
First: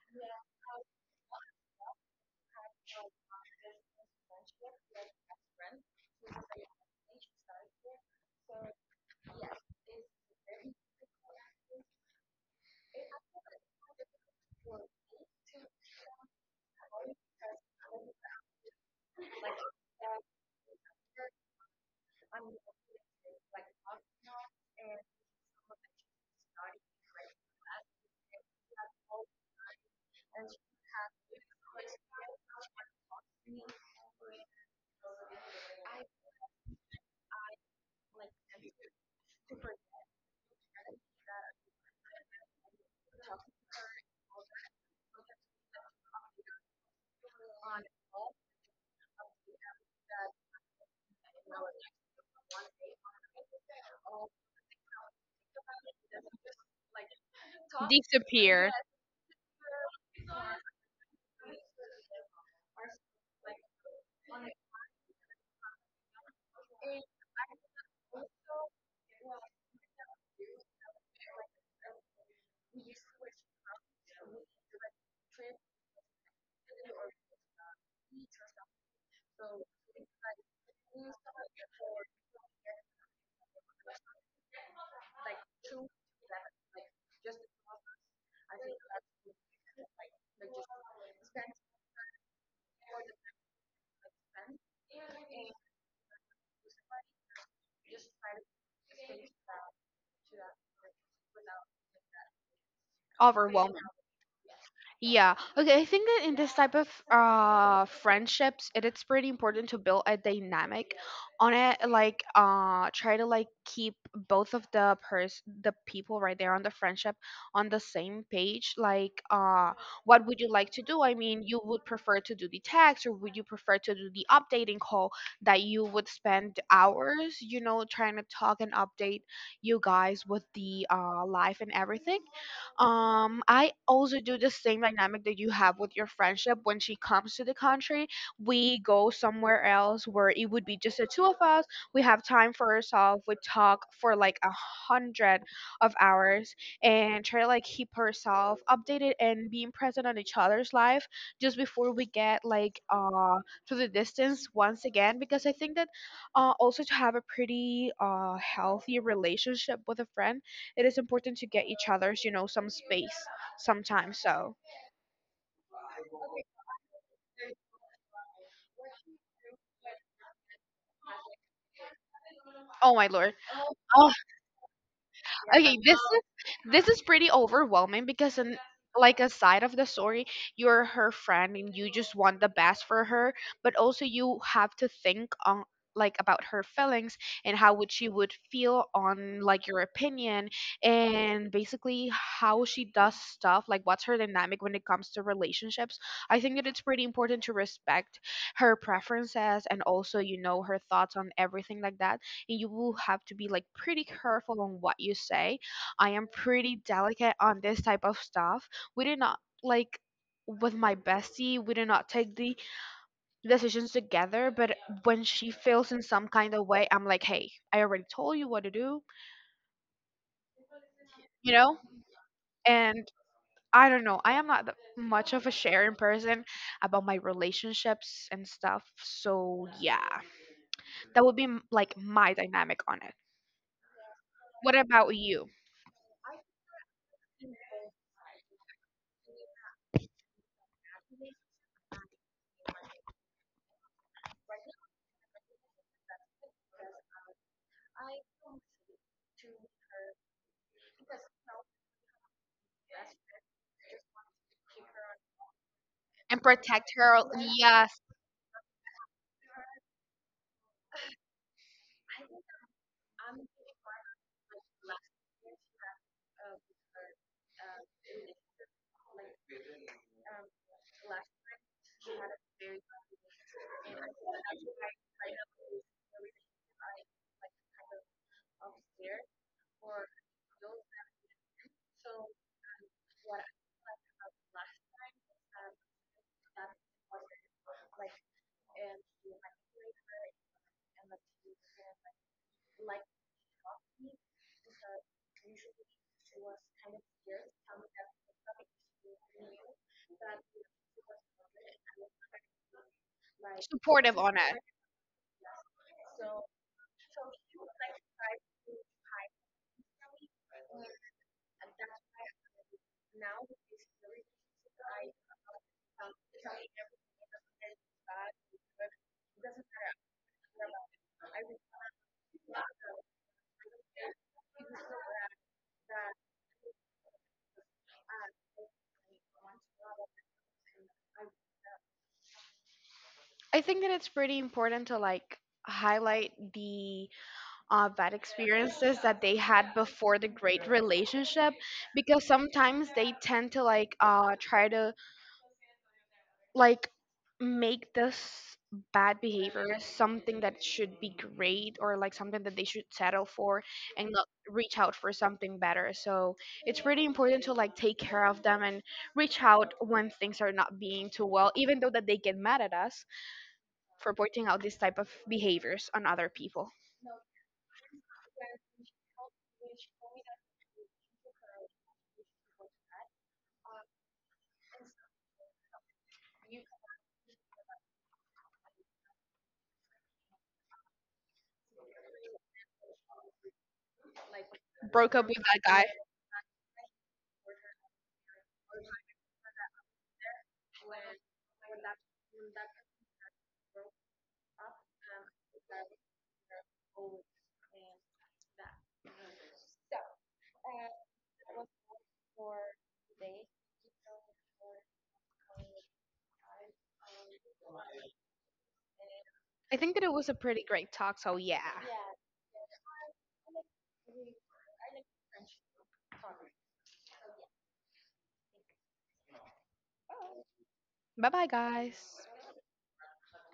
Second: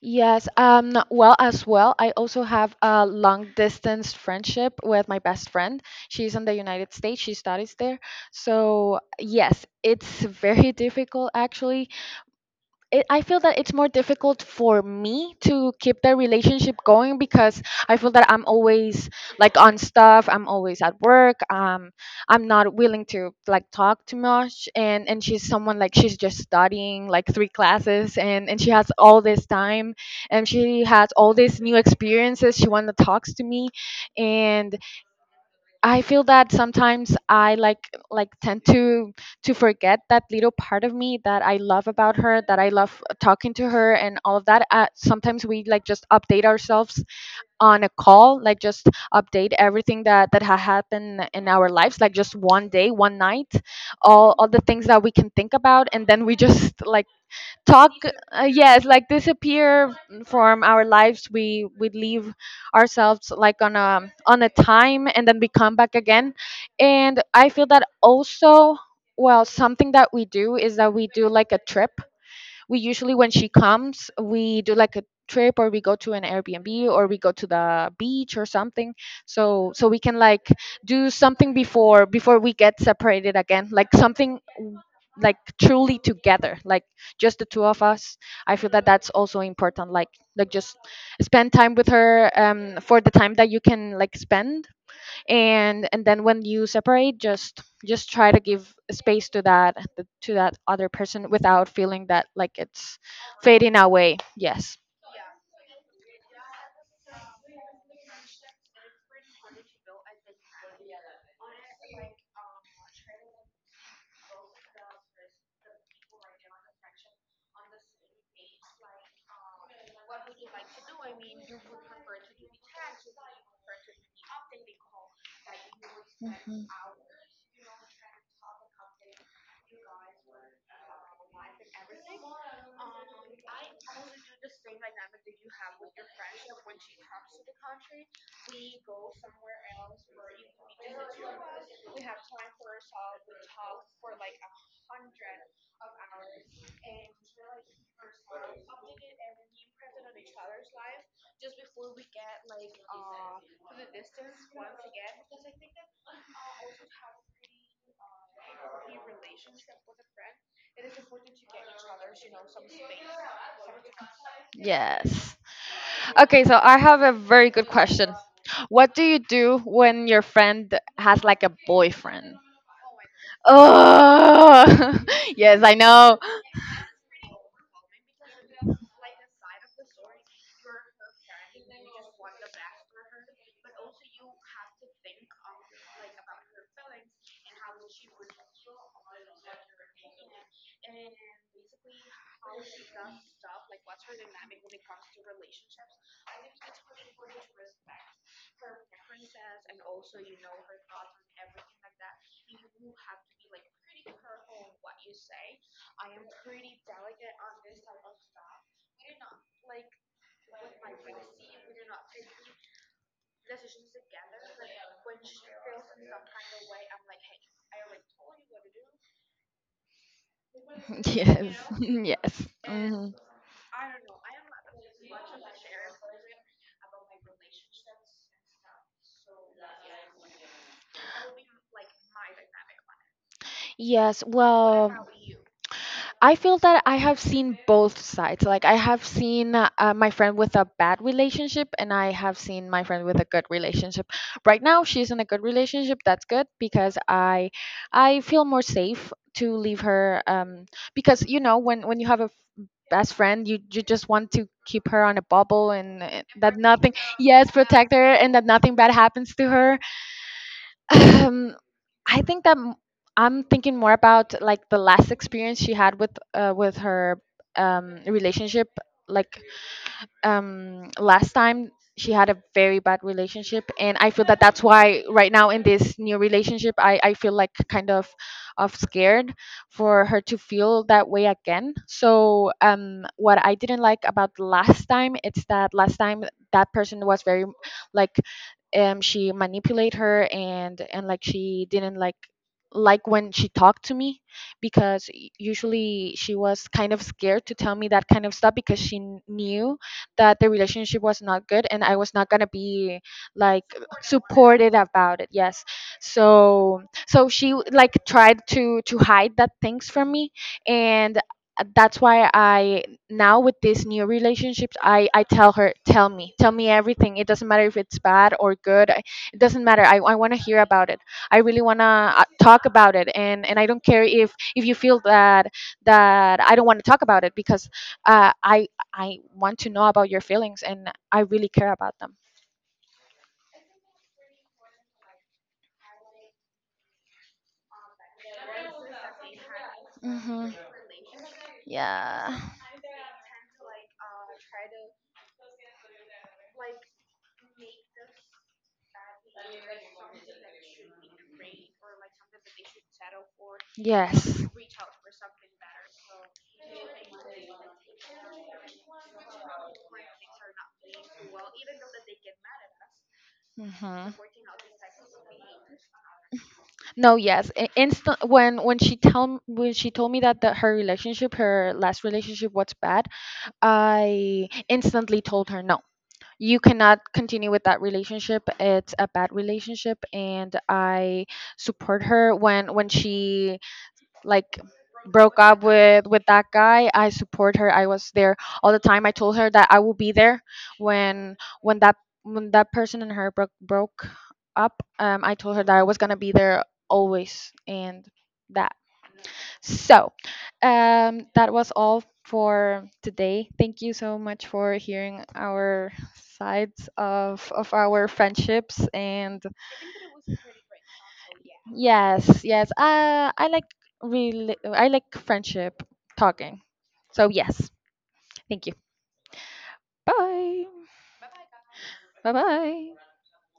Yes, well, as well, I also have a long distance friendship with my best friend. She's in the United States, she studies there. So, yes, it's [LAUGHS] very difficult, actually I feel that it's more difficult for me to keep the relationship going, because I feel that I'm always like on stuff. I'm always at work. I'm not willing to like talk too much. And she's someone, like, she's just studying like three classes, and she has all this time, and she has all these new experiences. She wants to talks to me, and I feel that sometimes I like tend to forget that little part of me that I love about her, that I love talking to her and all of that. Sometimes we like just update ourselves on a call, like just update everything that had happened in our lives, like just one day, one night, all the things that we can think about, and then we just like talk, yes, like disappear from our lives. We leave ourselves like on a time, and then we come back again. And I feel that also... well, something that we do is that we do like a trip. We usually, when she comes, we do like a trip, or we go to an airbnb, or we go to the beach or something, so we can like do something before we get separated again, like something, like truly together, like just the two of us. I feel that that's also important, like... like just spend time with her for the time that you can like spend. And then, when you separate, just try to give space to that other person without feeling that like it's... Overwhelming. fading away, yes. Yeah. Okay. I think that in this type of friendships, it is pretty important to build a dynamic on it. Like try to like keep both of the pers the people right there on the friendship on the same page. Like what would you like to do? I mean, you would prefer to do the text, or would you prefer to do the updating call that you would spend Mhm. hours, you know, trying to talk and update you guys with the life and everything. I also do the same dynamic that you have with your friendship. When she comes to the country, we go somewhere else where it would be just the two of us. We have time for ourselves. We talk for like a hundred of hours, and try to like keep herself updated and being present on each other's life, just before we get like to the distance once again. Because I think that also to have a pretty healthy relationship with a friend, it is important to get each other's, you know, some space sometimes. So, Yes, okay, so I have a very good question: what do you do when your friend has like a boyfriend? oh my lord. Oh. Oh, [LAUGHS] yes, I Okay, know. This is pretty overwhelming, because in like a side of the story, you're her friend and you just want the best for her, but also you have to think on like about her feelings, and how would she would feel on like your opinion, and basically how she does stuff, like what's her dynamic when it comes to relationships. I think that it's pretty important to respect her preferences, and also, you know, her thoughts on everything like that, and you will have to be like pretty careful on what you say. I am pretty delicate on this type of stuff. We did not like, with my bestie, we did not take the decisions together, but when she feels in some kind of way, I'm like, hey, I already told you what to do, you Yes, know? [LAUGHS] yes. And Mhm. I don't know, I am not that much of a sharing person about my relationships and stuff. So, yeah, that would be like my dynamic on it. Yes, What well. about you? I feel that I have seen both sides. Like, I have seen my friend with a bad relationship, and I have seen my friend with a good relationship. Right now, she's in a good relationship. That's good because I feel more safe to leave her. Because when you have a best friend, you just want to keep her on a bubble, and And that protect nothing... her. Yes, Yes, protect her, and that nothing bad happens to her. Um, I think that m- I'm thinking more about like the last experience she had with her relationship, like last time she had a very bad relationship, and I feel that that's why right now in this new relationship, I feel like kind of scared for her to feel that way again. So what I didn't like about last time, it's that last time that person was very, like, she manipulate her, and like she didn't like when she talked to me, because usually she was kind of scared to tell me that kind of stuff, because she knew that the relationship was not good and I was not gonna be like supportive on it. supported about it. Yes. So she like tried to hide that things from me, and that's why I, now with this new relationships, I tell me everything. It doesn't matter if it's bad or good. It doesn't matter. I want to hear about it. I really want to talk about it, and I don't care if you feel that I don't want to talk about it, because uh, I I want to know about your feelings, and I really care about them. I think that it's pretty important to like highlight the bad experiences that they had before the Hmm. great relationship, because Yeah. sometimes they tend to like try to like make this bad behavior something that should be great, or like something that they should settle for and not Yes. reach out for something better. So it's pretty important to like take care of them and reach out when things are not being too well, even though that they get mad at us Hmm. for pointing out these type of behaviors on other people. No, yes. Instant when she tell when she told me that her last relationship was bad, I instantly told her no. You cannot continue with that relationship. It's a bad relationship. And I support her when she like Broke up with broke that up guy. with that guy. I support her. I was there all the time. I told her that I will be there when that person and her broke up. I told her that I was gonna be there always, and that... So, that was all for today. Thank you so much for hearing our sides of our friendships, and I think that it was a pretty great talk. So yeah. yes, yes. I like really I like friendship talking. So, yes, thank you. Bye. Bye bye, guys. Bye bye.